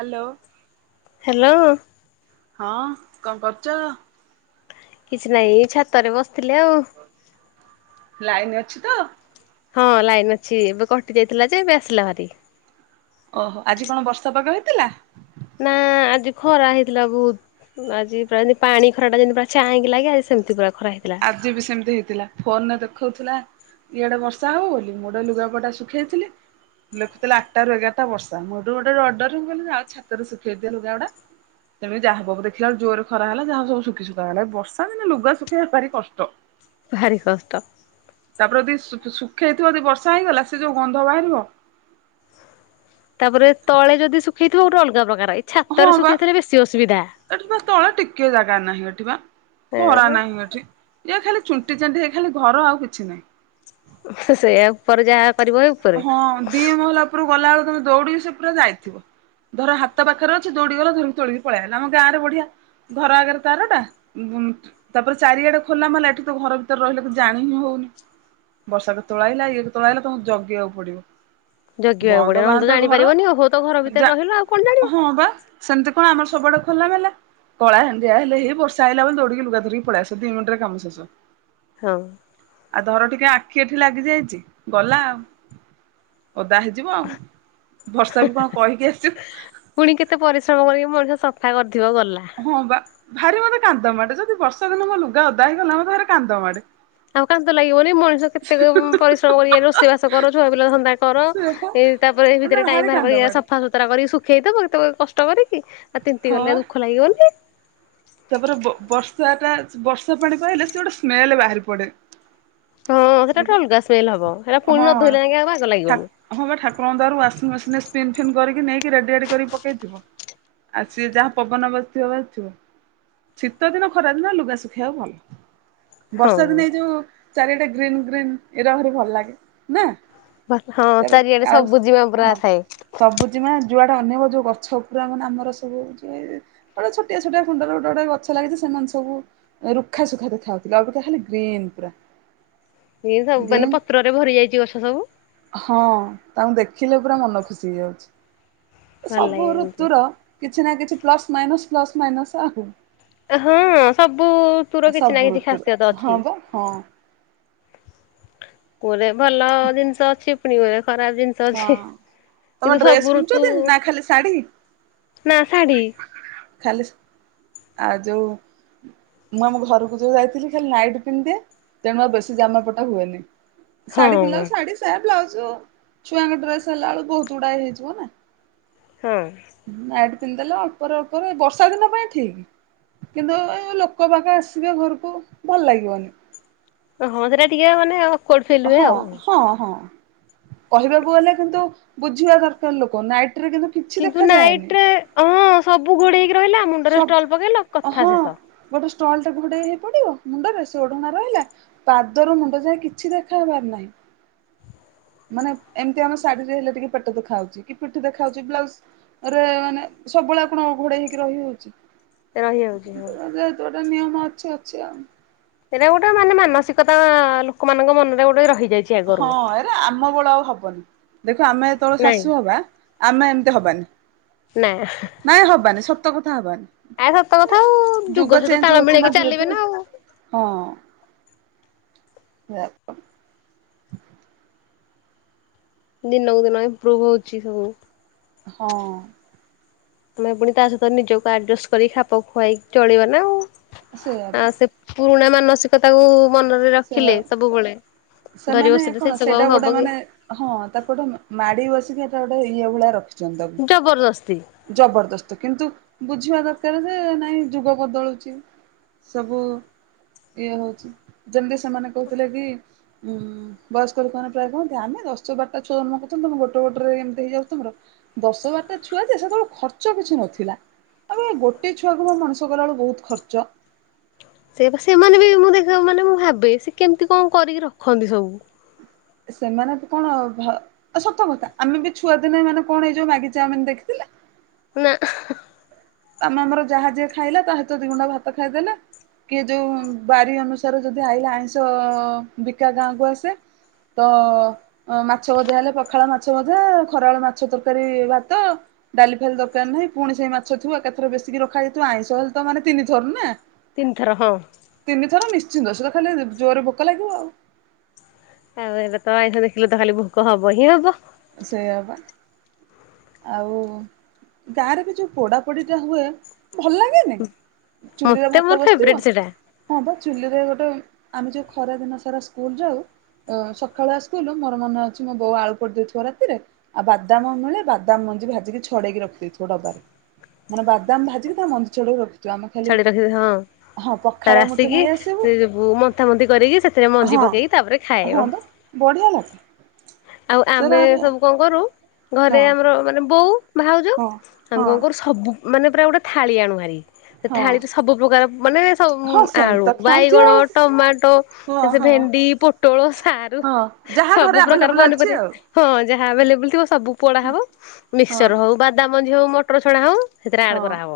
Hello. Hello. ହଁ କଣ କରୁଚ? କିଛି ନାହିଁ ଏ ଛାତରେ ବସିଥିଲେ ଆଉ। ଲାଇନ ଅଛି ତ? ହଁ, ଲାଇନ ଅଛି ଏବେ କଟି ଯାଇଥିଲା ଯେ ଏବେ ଆସିଲା ଭାରି। ଓହୋ ଆଜି କଣ ବର୍ଷା ପାଗ ହେଇଥିଲା? ନା। ଆଜି ଖରା ହେଇଥିଲା ବହୁତ, ଆଜି ପ୍ରାୟ ପାଣି ଖରା ଟା ଯେମିତି ପୁରା ଚାଇଁ କି ଲାଗେ ଆଜି ସେମିତି ପୁରା ଖରା ହେଇଥିଲା। ଆଜି ବି ସେମିତି ହେଇଥିଲା ଫୋନରେ ଦେ ଖଉଥିଲା ଇଆଡେ ବର୍ଷା ହବ ବୋଲି ମୁୋଡ ଲୁଗାପଟା ଶୁଖେଇଥିଲି। ଲେଖୁଥିଲା ଆଠଟା ରୁ ଏଗାରଟା ବର୍ଷା, ମୁଁ ହେଠୁ ଗୋଟେ ରଡ ରେ ମୁଁ କହିଲି ଯାଉଚି ଛାତରେ ଶୁଖେଇଦିଏ ଲୁଗା ଗୁଡା ତେବେ ଯାହାବୁ ଦେଖିଲା ବେଳେ ଜୋରେ ଖରା ହେଲା ଯାହା ସବୁ ସୁଖିସୁଖା ଗଲା ବର୍ଷା ଦିନ ଲୁଗା ସୁଖ ଖିବା ଭାରି କଷ୍ଟ। ଭାରି କଷ୍ଟ। ତାପରେ ଯଦି ଶୁ-ଶୁଖେଇ ହେଇଥିବ ଯଦି ବର୍ଷା ହେଇଗଲା ସେ ଯୋଉ ଗନ୍ଧ ବାହାରିବ। ତାପରେ ତଳେ ଯଦି ସୁଖେଇଥିବ ଗୋଟେ ଅଲଗ ପ୍ରକାର ଏଇ ହଁ ଛାତରେ ବା ଶୁଖେଇ ଥିଲେ ବେଶି ଅସୁବି ଏଠି ବା ତଳେ ଟିକେ ଜାଗା ନାହିଁ ଏଠି ବା ଖରା ନାହିଁ ଏଠି ଯିଏ ଖାଲି ଚୁଣ୍ଟିଚାନ୍ତି ହେଇ ଖାଲି ଘର ଆଉ କିଛି ନାହିଁ। ସେଇୟା ଉପରେ ଯାହା କରିବ ଉପରେ। ହଁ ଦି ମହଲା ପରୁ ଗଲାବେଳୁ ତମେ ଦୌଡିକି ସେ ପୁରା ଯାଇଥିବ। ଧର ହାତ ପାଖରେ ଅଛି ଦୌଡି ଗଲେ ଧର ତୋଳିକି ପଲେଇ ଆଇଲ ଆମ ଗାଁରେ ବଢିଆ। ଘର ଆଗରେ ତାରଟା ଉଁ ତାପରେ ଚାରିଆଡେ ଖୋଲା ମଲେ ଏଠି ତ ଘର ଭିତରେ ରହିଲା କିଛି ଜାଣି ହିଁ ହଉ ବର୍ଷା କେତେବେଳେ ଆଇଲା ଇଏ କେତେବେଳେ ଆଇଲା ତମକୁ ଜଗିବାକୁ ପଡିବ। ଜଗିବାକୁ ବନ୍ଦ ପଡିବ ନହେଲେ ତ ବାନ୍ଦ ଘର ଜାଣିପାରିବନି ଓହୋ ତ ଘର ଭିତରେ ଯା ରହିଲ ଆଉ କଣ ଜାଣିବ ହଁ ବା ସେମିତି କଣ ଆମର ସବୁ ବଡ ଖୋଲା ମେଲା। କଳା ହାଣ୍ଡିଆ ହେଲେ ହେଇ ବର୍ଷା ଆଇଲା ବୋଲି ଦଉଡିକି ଲୁଗା ଧରିକି ପଳେଇ ଆସ ଦି ମିନିଟ୍ ରେ କାମ ଶେଷ। ହଁ। ଆଉ ଧର ଟିକେ ଆଖି ଏଠି ଲାଗି ଯାଇଛି ଗଲା ଆଉ। ଓଦା ହେଇଯିବ ଆଉ। ବର୍ଷା ବି କଣ କହିକି ଆସିବ ପୁଣି କେତେ ପରିଶ୍ରମ କରିବି ମଣିଷ ସ ଫା କରିଥିବ ଗଲା। ହଁ ବା। ଭାରି ମତେ କାନ୍ଦ ମାଡ଼େ ଯଦି ବର୍ଷା ଦିନ ମୋ ଲୁଗା ଅଦା ହେଇଗଲା ମତେ ଭରି କାନ୍ଦ ମାଡେ। ଆଉ କାନ୍ତ ଲାଗିବନି ମଣିଷ କେତେ ଉଁ ପରିଶ୍ରମ କରିକି ରୋଷେଇ ବାସ କର ଛୁଆ ପିଲା ଦାନ୍ଧା କର ସେ ଏ। ତାପରେ ଏ ମାନେ ଭିତରେ ଟାଇମ ଭାରି ବାହାର କାନ୍ଦ କରି ମାଡେ ସଫାସତୁରା କରି ଶୁଖେଇଥବ କେତେ କଷ୍ଟ କଷ୍ଟ କରିକି ଆଉ ତିନ୍ତି ହଁ ବା। ଗଲେ ଦୁଖ ଲାଗିବନି। ତାପରେ ବ-ବର୍ଷାଟା ବର୍ଷା ପାଣି ପାଇଲେ ସେ ଗୋଟେ ସ୍ମେଲ ବାହାରି ପଡେ। ହଁ ସେଟା ଗୋଟେ ଅଲଗା ସ୍ମେଲ ହବ [unintelligible] ସେଟା ପୁଣି ହଁ ନ ଧୋଇଲେ ଯାକେ ଆଉ ବାଗ ଠା ଲାଗିବନି। ହଁ ଠାକୁରଙ୍କ ଦୟା ରୁ ୱାଶିଁ ମେସିନରେ ଫିନ ଫନ୍ କରିକି ନେଇକି ରେଡି ରାଡି କରିକି ପକେଇଥିବ। ଆଉ ସିଏ ଯାହା ପବନ ବାଜିଥିବ ବାଜିଥିବ। ଶୀତ ଦିନ ଖରାଦିନ ଲୁଗା ଶୁଖେଇବାକୁ ଭଲ। ହଁ ବର୍ଷା ଦିନେ ଏଇ ଯୋଉ ଚାରିଆଡ଼େ ଗ୍ରୀନ୍ ଗ୍ରୀନ୍ ଏଇରା ଭରି ଭଲ ଲାଗେ ନା। ହଁ ଚାରିଆଡେ ଆଉ ସବୁଜିମା ପୁରା ହଁ ଥାଏ। ସବୁଜିମା ଯୁଆ ଅନେଇବ ଯୋଉ ଗଛ ପୁରା ମାନ ଆମର ସବୁ ଯ ଗୋଟେ ଛୋଟିଆ ଛୋଟିଆ ଖୁଣ୍ଡରେ ଗୋଟେ ଗୋଟେ ଗଛ ଲାଗିଛି ସେମାନେ ସବୁ ରୁଖା ସୁୁଖା ଦେଖାଉଥିଲା ଆଉ ଗ ଖାଲି ଗ୍ରୀନ୍ ପୁରା। ଏ ସବୁ ମାନେ ଗ୍ରୀନ ପତ୍ରରେ ଭରି ଯାଇଛି ଗଛ ସବୁ ହଁ ତାଙ୍କୁ ଦେଖି ଦେଖିଲେ ପୁରା ମନ ଖୁସି ହେଇଯାଉଛି ଭଲ ସବୁ ଲାଗେ ଏମିତି। ଋତୁର କିଛି ନା କିଛି ପ୍ଲସ ମାଇନସ୍ ପ୍ଲସ ମାଇନସ ଆହୁ ହଁ ସବୁ ତୁର କିଛି ନା ସବୁ କିଛି ଋତୁର ଖାସିଅତ ଅଛି। ହଁ ବା ହଁ କୋରେ ଭଲ ଜିନିଷ ଅଛି ପୁଣି କୋରେ ଖରାପ ଜିନିଷ ଅଛି ହଁ। ତମେ କିନ୍ତୁ ଡ୍ରେସ ସବୁ ଋତୁ ପିନ୍ଧୁଛନ୍ତି ନା ଖାଲି ଶାଢୀ ନା ଶାଢ଼ୀ ଖାଲି ଆ ଯଉ ମୁଁ ଆମ ଘରକୁ ଯୋଉ ଯାଇଥିଲି ଖାଲି ନାଇଟ୍ ପିନ୍ଧିଦିଏ ତେଣୁ ଆଉ ବେଶୀ ଜାମା ପଟା ହୁଏନି। ହଁ ସାଢି ପିନ୍ଧିଲାଉଜ ସାଢି ସାୟା ବ୍ଲାଉଜ ଛୁଆଙ୍କ ଡ୍ରେସ୍ ହେଲା ବେଳୁ ବହୁତ ଗୁଡାଏ ହେଇଯିବ ନା ହଁ ମା ପିନ୍‌ଦେଲେ ଅଳ୍ପରେ ଅଳ୍ପରେ ବର୍ଷା ଦିନ ପାଇଁ ଠିକ। କିନ୍ତୁ ଏ ଲୋକ ଵାକ ଆସିବେ ଘରକୁ ଭଲ୍ ଲାଗିବନି। ଓ ହଁ ସେଟା ଟିକେ ମାନେ ଅ ହଁ ହଁ ହଁ। କହିବାକୁ ଗଲେ କିନ୍ତୁ ବୁଝିବା ଦରକାର୍ ଲୋକ ନାଇଟ୍। କିନ୍ତୁ ନାଇଟ୍ ରେ ହଁ ସବୁ ଘୋଡେଇକି ରହିଲା ମୁଣ୍ଡରେ ଷ୍ଟଲ ପକେଇଲ କଥା ଶେଷ। ଷ୍ଟଲଟେ ଘୋଡେଇ ହେଇ ପଡିବ ମୁଣ୍ଡରେ ସେ ଓଢଣା ରହିଲା ପାଦରୁ ମୁଣ୍ଡ ଯାଏ କିଛି ଦେଖା ହବାର ନାହିଁ। ମାନେ ଏମ୍‌ତି ଆମ ଶାଢୀରେ ହେଲେ ଟିକେ ପେଟ ଦେଖାହୋଉଛି କି ପିଠି ଦେଖା ହୋଉଛି ବ୍ଲାଉଜ୍ ରେ ମାନେ ସବୁବେଳେ ଆଉ କଣ ଘୋଡେଇ ହେଇକି ରହିହୋଉଚି ରହିଯାଉଚି ହଁ। ତ ନିୟମ ଅଛି ଅଛି ଆଉ। ସେଇଟା ଗୋଟେ ମାନେ ମାନସିକତା ଆ ଲୋକମାନଙ୍କ ମନରେ ଗୋଟେ ରହି ହଁ ଏରେ ଆମ ବେଳେ ଆଉ ହବନି ଦେଖ ଆମେ ଯେତେବେଳେ ନାଇଁ। ଶାଶୁ ହବା ଆମେ ଏମିତି ହବାନି ନା ନାଇଁ ହବାନି ସତ କଥା ହବାନି। ଆ ସତ କଥା ଆଉ ଯୁଗ ସହିତ ଚେଞ୍ଜ ତାଳ ହଉଛି ନା ମିଳେଇକି ଧୀରେ ଚାଲିବେ ଧୀରେ। ନା ଆଉ। ହଁ। ଯାହା କ ଦିନକୁ ଦିନ ଇମ୍ପ୍ରୁଭ୍ ହୋଉଚି ସବୁ। ହଁ। ତମେ ପୁଣି ତା ସହିତ ନିଜକୁ ଅର୍ଜଷ୍ଟ କରି ଖାପ ଖୁଆଇକି ଚଳିବ ନା ଆଉ। ସେଇଆ ଆ ପା। ସେ ପୁରୁଣା ମାନସିକତାକୁ ମନରେ ସେଇଆ ରଖିଲେ ସବୁବେଳେ ଧରି ସେମାନେ ବସିଲେ ସେ କଣ ସବୁ ଆଉ ସେଇଟା ହବ ଗୋଟେ କି? ମାନେ ହଁ ତାକୁ ଗୋଟେ ମାଡି ବସିକି ହେଟା ଟା ଇଏ ଭଳିଆ ରଖିଛନ୍ତି ଜବରଦସ୍ତି। ତାକୁ ଜବରଦସ୍ତ କିନ୍ତୁ ବୁଝିବା ଦରକାର ଯେ ନାଇଁ ଯୁଗ ବଦଳୁଚି ସବୁ ଇଏ ହୋଉଚି। ଯେମିତି ସେମାନେ କୋହୁଥିଲେ କି ଉଁ ବୟସ୍କ ଲୋକମାନେ ପ୍ରାୟତଃ କୁହନ୍ତି ଆମେ ଦଶ ବାରଟା ଛୁଆ ଜନ୍ମ କରିଚନ୍ତି ଗୋଟେ ଗୋଟରେ ଏମିତି ହେଇଯାଉଚି ତମର ଦଶ ବାରଟା ଛୁଆ ଯେ ସେତେବେଳେ ଖର୍ଚ୍ଚ କିଛି ନଥିଲା। ଆବେ ଗୋଟେ ଛୁଆକୁ ପା ମଣିଷ କଲାବେେଳକୁ ବହୁତ ଖର୍ଚ୍ଚ ସେଇପା ସେମାନେ ବି ମୁଁ ଦେଖ ମାନେ ମୁଁ ଭାବେ ସେ କେମିତି କଣ କରିକି ରଖନ୍ତି ସବୁ। ସେମାନେ କଣ ଘ ସତକଥା ଆମେ ବି ଛୁଆ ଦିନେ ମାନେ କଣ ଏଇ ଯୋଉ ମ୍ୟାଗି ଚାମିନ୍ ଦେଖିଥିଲେ। ନା ହ। ତମେ ଆମର ଯାହା ଯିଏ ଖାଇଲା ତା ସହିତ ଦିଇ ଗୁଣ୍ଡା ଭାତ ଖାଇଦେଲେ କିଏ ଯୋଉ ବାରି ଅନୁସାରେ ଯଦି ଆଇଲା ଆଇଁଷ ବିକା ଗାଁ କୁ ଆସେ ତ ମାଛ ଭଜା ହେଲେ ପଖାଳ ମାଛ ଭଜା ଖରାବେଳେ ମାଛ ତରକାରୀ, ଭାତ ଡାଲି ଫାଲି ଦରକାର ନାହିଁ। ପୁଣି ସେଇ ମାଛ ଥିବ ଏକାଥର ବେଶିକି ରଖାଯାଇଥିବ ଆଇଁଷ ହେଲେ ତ ମାନେ ତିନିଥର ନା। ତିନିଥର ହଁ। ଶୀଘ୍ର ଶୀଘ୍ର ଖାଇଲେ ଜୋରରେ ଭୋକା ଲାଗିବ ଆଉ। ଆଉ ଏବେ ତ ଆଇଁସ ଦେଖିଲେ ତ ଖାଲି ଭୋକ ହବ ହିଁ ହବ। ସେୟା ପା। ଆଉ ଗାଁରେ ବି ଯୋଉ ପୋଡାପୋଡି ଟା ହୁଏ ଭଲ ଲାଗେନି? ଚୁଲିରେ ମତେ ମୋର ଭାତ ଫେବରେଟ ବସିଥିବ ସେଟା ହଁ ପା ଚୁଲିରେ ଗୋଟେ ଆମେ ଯୋଉ ଖରା ଦିନ ସାରା ସ୍କୁଲ ଯାଉ ଅ ସକାଳୁଆ ସ୍କୁଲ ମୋର ମନେ ଅଛି। ମୋ ବୋଉ ଆଳୁ ପୋଡିଦୋଉଥିବ ରାତିରେ ଆଉ ବାଦାମ ମିଳେ ବା ଦାମ ମଞ୍ଜି ଭାଜିକି ଛଡେଇକି ରଖିଦେଇଥିବ ଡବାରେ ମାନେ ବାଦାମ ଭାଜିକି ତା ମଞ୍ଜି ଛଡେଇକି ରଖି ଛଢେଇ ରଖି ହଁ। ପଖାଳ ତାର ମୁଠେ ଆସିକି ନେଇ ଆସିବୁ ସେ ବୁ ମନ୍ଥାମନ୍ଥି କରିକି ସେଥିରେ ମଞ୍ଜି ହଁ ପକେଇକି ତାପରେ ହଁ ଖାଇବ। ବା ବଢିଆ ଲାଗେ। ଆଉ ଆମେ ସେରା ବି। ସବୁ କଣ କରୁ ହଁ ଘରେ ଆମର ମାନେ ବୋଉ ଭାଉଜ ହଁ ଆମ ହଁ କଣ କରୁ ସବୁ ମାନେ ପୁରା ଗୋଟେ ଥାଳି ଆଣୁ ଭାରି ସେ ହଁ ଥାଳିରେ ସବୁ ପ୍ରକାର ମାନେ ସବ ହଁ ସେମିତି ଆଳୁ ତ ଖାଆନ୍ତି ବାଇଗଣ ଆଉ ଟମାଟୋ ହଁ ସେ ଭେ ହଁ ଣ୍ଡି ପୋଟଳ, ସାରୁ ହଁ ଯାହା ଘରେ ସବୁ ପ୍ରକାର ଆଭେଲେବୁଲ ଅଛି ଆଉ। ପନିପରିବା ହଁ। ଯାହା ଆଭେଲେବୁଲ ଥିବ। ସବୁ ପୋଡା ହବ ହଁ ମିକ୍ସଚର ହୋଉ ବାଦାମଞ୍ଜି ହୋଉ ମଟର ଛଣା ହୋଉ ସେଥିରେ ଆଡ୍ ହଁ କରାହବ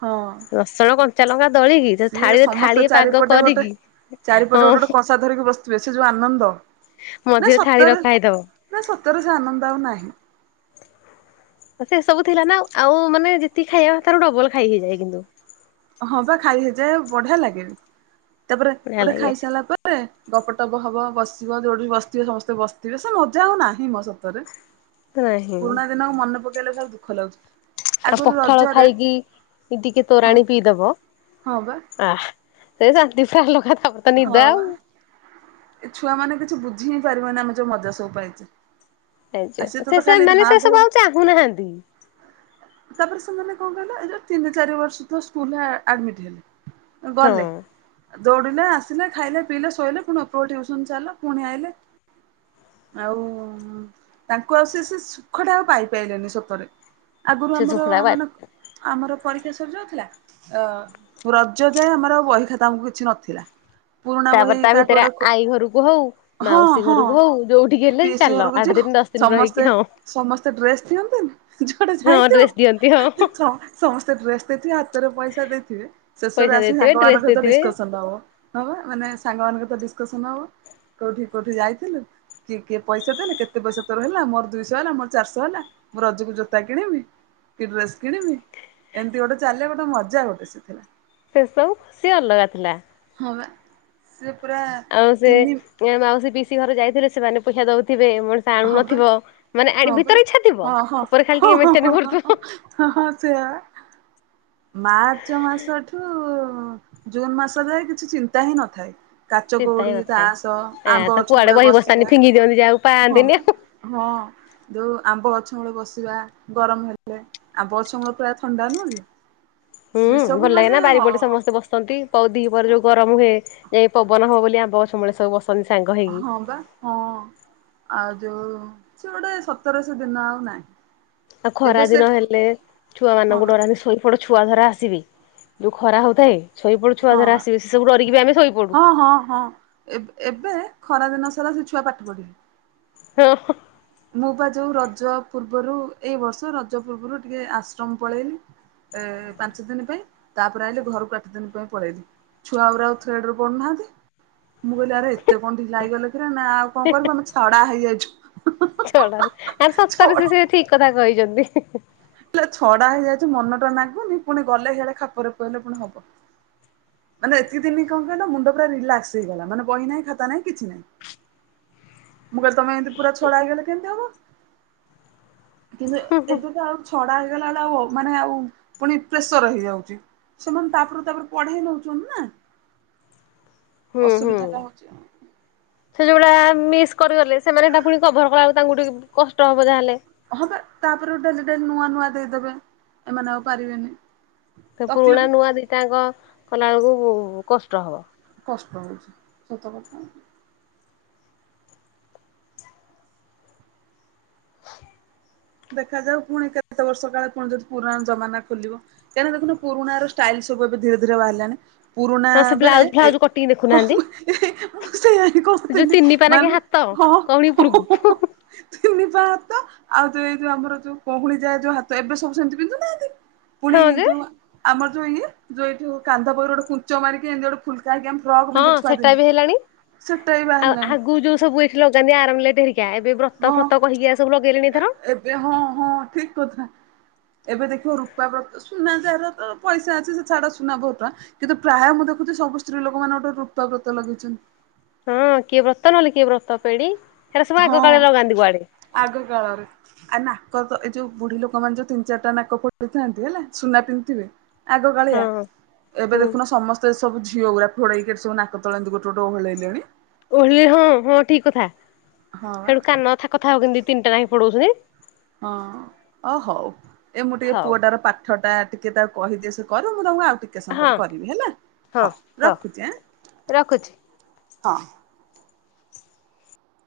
ହଁ। ରସୁଣ କଞ୍ଚାଲଙ୍କା ଦଳିକି ସିଏ ଥାଳିରେ ସମସ୍ତେ ଥାଳି ପାଗ ଚାରିପଟେ ଗୋଟେ କରିକି ଚାରିପଟେ ଗୋଟେ ଗୋଟେ ହଁ। କଂସା ଧରିକି ସେ ଯୋଉ ଆନନ୍ଦ ନା ମଝିରେ ଥାଳି ସତରେ ରଖା ହେଇଥିବ ନା ସତରେ ସେ ଆନନ୍ଦ ଆଉ ନାହିଁ। ସେ ସବୁ ଥିଲା ନା ଆଉ ମାନେ ଯେତିକି ଖାଇବା ତାର ଡବଲ ଖାଇ ହେଇଯାଏ କିନ୍ତୁ। ହଁ ବା ଖାଇ ହେଇଯାଏ ବଢିଆ ଲାଗେନି, ତାପରେ ବଢିଆ ଗୋଟେ ଲାଗେ। ଖାଇ ସାରିଲା ପରେ ଗପଟପ ହବ ବସିବ ଯୋଉଠି ବସିଥିବେ ସମସ୍ତେ ବସିଥିବେ ସେ ମଜା ଆଉ ନାହିଁ ମୋ ସତରେ। ନାହିଁ ପୁରୁଣା ଦିନକୁ ମନେ ପକେଇଲେ ଖାଲି ଦୁଃଖ ଲାଗୁଛି। ଆଉ ଆଗରୁ ପଖାଳ ରଜରେ ଖାଇକି ଟିକେ ତୋରାଣି ପିଇଦବ। ହ ବା। ସେଇ ଶାନ୍ତି ପ୍ରାୟ ଲୋକତ ହଁ ବା ଏ ଛୁଆ ମାନେ କିଛି ବୁଝ୍ ବୁଝି ହିଁ ପାରିବେନି ଆମେ ମଜା ଯାଉ ପାଇଚେ। ଚେ ସେ ସେମାନେ ସେ ସବୁ ଆଉ ଚାହୁଁନାହାନ୍ତି। ତାପରେ ସେମାନେ କଣ କହିଲେ ଏ ଯୋଉ ତିନି ଚାରି ବର୍ଷ ତ ସ୍କୁଲରେ ଆ ଆଡମିଟ ହେଲେ। ହଁ। ଦୌଡ଼ିଲେ ଆସିଲେ ଖାଇଲେ ପିଇଲେ ଶୋଇଲେ ପୁଣି ଉପର ବୋଳି ଟିଉସନ ଚାଲ ପୁଣି ଆଇଲେ। ଆଉ ତାଙ୍କୁ ଆଉ ସେ ସେ ସୁଖ ଟା ଆଉ ପାଇପାଇଲେନି ସତରେ। ଆଗରୁ ସେ ଆମର ଶୁଖୁଳା ବା ମାନେ ଆମର ପରୀକ୍ଷା ସରିଯାଉଥିଲା ଅ ରଜ ଯାଏ ଆମର ଆ ବହି ଖାତା ଆମକୁ କିଛି ନଥିଲା। ପୁରୁଣା ବହି ତାପରେ ତା କାଠୁ ଭିତରେ ଗୋଟେ ଆଈ ଘରକୁ ହଉ ହଁ ମାଉସୀ ହଁ ଘରକୁ ହଉ ଯୋଉଠିକି ହେଲେ ପିସି ଚାଲ ଘରକୁ ଆଠ ଯିବୁ ଦିନ ଦଶ ଦିନ ରହିକି ସମସ୍ତେ ହଁ ସମସ୍ତେ ଡ୍ରେସ୍ ଦିଅନ୍ତନି ଜ ହଁଡ୍ରେସ୍ ଦିଅନ୍ତୁ ସମସ୍ତେ ଡ୍ରେସ ଦେଇଥିବେ ହାତରେ ପଇସା ଦେଇଥିବେ ଶେଷରେ ପଇସା ଆସିକି ଦେଇଥିବେ ଡ୍ରେସ ସାଙ୍ଗମାନଙ୍କ ସହିତ ଦେଇଥିବେ ଡିସକସନ ହବ। ହଁବା ମାନେ ସାଙ୍ଗ ମାନଙ୍କ ସହିତ ଡିସକସନ ହବ। କୋଉଠି କୋଉଠି ଯାଇଥିଲୁ କି କିଏ ପଇସା ଦେଲେ କେତେ ପଇସା ତୋର ହେଲା ମୋର ଦୁିଶହ ହେଲା ମୋର ଚାରିଶହ ହେଲା। ମୋର ରଜକୁ ଯୋ ତା କିଣିବି କି ଡ୍ରେସ କିଣିବି ଏମତି ଗୋଟେ ଚାଲିଲ ଗୋଟେ ମଜା ଗୋଟେ ସେଥିଲା। ସେ ସବୁୁଖୁସି ଅଲଗା ଥିଲା। ହପା ସେ ପୁରା ଆଉ ସେ ତିନି ମାଉସୀ ପିସି ଘରେ ଯାଇଥିଲେ ସେମାନେ ପଇସା ଦଉଥିବେ ଏ ମଣିଷ ଆଣୁ ହଁ ବା ନଥିବ ମାନେ ଆ ହଁ ବା ଭିତରେ ଇଛା ଥିବ ହଁ ହଁ ଉପରେ ଖାଲି ଟିକେ ହଁ ହଁ ମନା ହଁ ହଁ କରୁଥିବ। ହଁ ହଁ ସେୟା ପା ମାର୍ଚ୍ଚ ମାସଠୁ ଜୁନ୍ ମାସରେ କିଛି ଚିନ୍ତା ହିଁ ନଥାଏ। କାଚ ଚିନ୍ତା ହିଁ କଉଡି ନଥାଏ। ତାସ ଆ ତ ଆମ୍ବ ଗଛ କୁଆଡେ ମୂଳେ ବହି ବସ୍ତାନି ବସିବା ଫିଙ୍ଗି ଦିଅନ୍ତି ଯାହାକୁ ହଁ ପାଆନ୍ତିନି ବା ଆଉ। ହଁ ଯୋଉ ଆମ୍ବ ଗଛ ମୂଳେ ବସିବା ଗରମ ହେଲେ ଆମ୍ବ ଗଛ ମୂଳ ପୁରା ଥଣ୍ଡା ନୁହଁ କି। ହୁଁ ସେ ସବୁ ଭଲ ଲାଗେ ମାନେ ନା ବାରିପଟେ ସମସ୍ତେ ବସନ୍ତି ପଉଧି ପରେ ଯୋଉ ଗରମ ହୁଏ ଯାଇ ପବନହବ ବୋଲି ଆମ୍ୱ ଗଛ ମୂଳେ ଯାଇ ବସ ହଁ ବା ହଁ। ଆଉ ଯୋଉ ସେ ଗୋଟେ ସତରେ ସେଦିନ ଆଉ ନାହିଁ। ଆଉ ଖରା ଏବେ ସେ ଦିନ ହେଲେ ଛୁଆ ହଁ ମାନଙ୍କୁ ବା ଡରାନ୍ତି ଶୋଇ ପଡ ଛୁଆ ଧରା ଆସିବ ଯୋଉ ଖରା ହଉଥାଏ। ଶୋଇପଡୁ ଛୁଆ ହଁ ଧରା ଆସିବେ ସେ ସବୁ ଡରିକି ବି ଆମେ ଶୋଇପଡୁ। ହଁ ହଁ ହଁ ଏବ ଏବେ ଖରାଦିନ ଛୁଆ ପାଠ ପଢିବେ ହଁ। ମୁଁ ବା ଯୋଉ ରଜ ପୂର୍ବରୁ ଏଇ ବର୍ଷ ରଜ ପୂର୍ବରୁ ଟିକେ ଆଶ୍ରମ ପଳେଇଲି। ଏ ପାଞ୍ଚ ଦିନ ପାଇଁ ତାପରେ ଆଇିଲେ ଘରକୁ ଆଠ ଦିନ ପାଇଁ ପଳେଇଲି। ଛୁଆଗୁରା ଆଉ ଥ୍ରେଡରେ ପଢୁନାହାନ୍ତି ମୁଁ କହିଲି ଆରେ ଏତେ କଣ ଢିଲା ହେଇଗଲେ ରେ ନା ଆଉ କଣ କରିବୁ ଆମେ ଛଡା ହେଇଯାଇଛୁ। ଛଡ଼ା ଆ ସତରେ ସେ ଛଡା ସେ ଠିକ କଥା କହିଛନ୍ତି। ହେଲା ଛଡା ହେଇଯାଇଛି ମନ ଟା ନାଗୁନି ପୁଣି ଗଲେ ସେଇଆଡେ ଖାପରେ ପଇଲେ ପୁଣି ହବ। ମାନେ ଏତିକି ଦିନ କଣ କହିଲା ମୁଣ୍ଡ ପୁର ରିଲାକସ ହେଇଗଲା ମାନେ ବହି ନାହିଁ ଖାତା ନାହିଁ କିଛି ନାହିଁ। ମୁଁ କହିଲି ତମେ ଏମିତି ପୁରା ଛଡା ହେଇଗଲେ କେମିତି ହବ। କିନ୍ତୁ ଏବେକା ଆଉ ଛଡା ଗଲା ବେ ଆ ମାନେ ଆଉ ପୁଣି ପ୍ରେସର ହେଇଯାଉଛି ସେମାନେ ତାପରୁ ତାପରେ ପଢେଇ ନଉ ନା ହୁଁ ହୁଁ। ଅସୁବିଧା ଟା ହଉଛି ଆଉ। ସେ ଯଉଡା ମିସ୍ କରି ଗଲେ ସେମାନେ ସେଟା ପୁଣି କଭର କଲା ବେଳକୁ ତାଙ୍କୁ ଟିକେ କଷ୍ଟ ହବ ଯାହେଲେ। ହଁବା ତାପରେ ଗୋଟେ ଡେଲି ଡେଲି ନୂଆ ନୂଆ ଦେଇଦେବେ ଏମାନେ ଆଉ ପାରିବେନି। ସେ ପୁରୁଣା ତକଲିଫ ନୂଆ ଦିଟାଙ୍କ କଲା ବେଳକୁ କଷ୍ଟ ହବ। କଷ୍ଟ ହଉଛି ସତକଥା। ଦେଖାଯାଉ ପୁଣି କେତେ ବର୍ଷ କାଳେ ପୁଣି ଯଦି ପୁରୁଣା ଜମାନା ଖୋଲିବ କାହିଁକିନା ଦେଖୁ ନୁ ପୁରୁଣାର ଷ୍ଟାଇଲ ସବୁ ଏବେ ଧୀରେ ଧୀରେ ବାହାରିଲାଣି। ପୁରୁଣା ହଁ ସେ ବେଳେ ବ୍ଲାଉଜ ଏ ଫ୍ଲାଉଜ କଟିକି ଦେଖୁନାହାନ୍ତି। ମୁଁ ସେଆ ହି କହୁଥିଲି ମାନେ କୋହୁଣି ଉପରୁକୁ। ତିନିପା ହାତ ଆଉ ଯୋ ଏଇ ଯୋଉ ଆମର ଯୋଉ କୋହୁଣୀ ଯାଏ ଯୋଉ ହାତ ଏବେ ସବୁ ସେମିତି ପିନ୍ଧୁ ନାହାନ୍ତି। ପୁଣି ହଁ ଯେ ଯୋଉ ଆମର ଯୋଉ ଇଏ ଯୋଉଏଇଠୁ କାନ୍ଧ ପାଖରୁ ଗୋଟେ କୁଞ୍ଚ ମାରିକି ଏମିତି ଗୋଟେ ଫୁଲ ଯାଇକି ଆମେ ଫ୍ରକ୍ ହଁ ବିତି ଛୁଆ ସେଟା ଦିନେ ବି ହେଲାଣି। ସେଟା ବି ଆଉ ବାହାରିଲାଣି। ଆଗକୁ ଯୋଉ ସବୁ ଏଠି ଲଗାନ୍ତି ଆରମଲେଟ ହେରିକା ଏବେ ବ୍ରତ ହଁ ଫ୍ରତ କହିକି ଏରା ସବୁ ଲଗେଇଲେଣି ଏଥର। ଏବେ ହଁ ହଁ ଠିକ କଥା। ଏବେ ଦେଖିବ ରୂପା ବ୍ରତ ସୁନା ଯାହାର ତ ପଇସା ଅଛି ସେ ଛାଡ ସେ ସୁନା ବହୁତ ଟଙ୍କା କିନ୍ତୁ ପ୍ରାୟ ମୁଁ ଦେଖୁଛି ସବୁ ସ୍ତ୍ରୀ ଲୋକ ମାନେ ଗୋଟେ ରୂପା ବ୍ରତ ଲଗେଇଛନ୍ତି। ହଁ କିଏ ବ୍ରତ ନହେଲେ କିଏ ବ୍ରତ ପେଡି। ହେରା ସବୁ ଆଗ ହଁ କାଳରେ ଲଗାନ୍ତି କୁଆଡେ। ଆଗ କାଳରେ ନା। ଏପନ୍ତ ଏଇ ଯୋଉ ବୁଢୀ ଲୋକମାନେ ଯଉ ତିିନ ଚାରିଟା ନାକ ଫୋଡେଇ ଥାନ୍ତି ହେଲା ସୁନା ପିନ୍ଧିଥିବେ। ଆଗ ହଁ କାଳିଆ ଏବେ ହୁଁ ଦେଖୁନ ସମସ୍ତେ ଏ ସବୁ ଝି ଝିଅ ଗୁଡା ଫୋଡେଇକି ଏଠି ସବୁ ନାକ ତଳେ ଗୋଟେ ଗୋଟେ ଓହଳେଇଲେଣି। ଓହଳିରେ ହଁ ହଁ ଠିକ କଥା ହଁ ବା ସେଣୁ କାନ ଥାକଥାକ କେମିତି ଦି ତିନିଟା ନାଖେ ଫୋଡୋଉଛନ୍ତି। ହଁ ଓ ହଉ ଏ ମୁଁ ଟିକେ ହଉ ପୁଅଟାର ପାଠ ଟା ଟିକେ ଟିକେ ତାକୁ କହିଦିଏ ସେ କରୁ ମୁଁ ତମୁକୁ ଆଉ ଟିକେ ସମୟ ହଁ ପରେ କରିବି ହେଲା ହଁ ରଖୁଛି ଆ। ରଖୁଛି। ହଁ।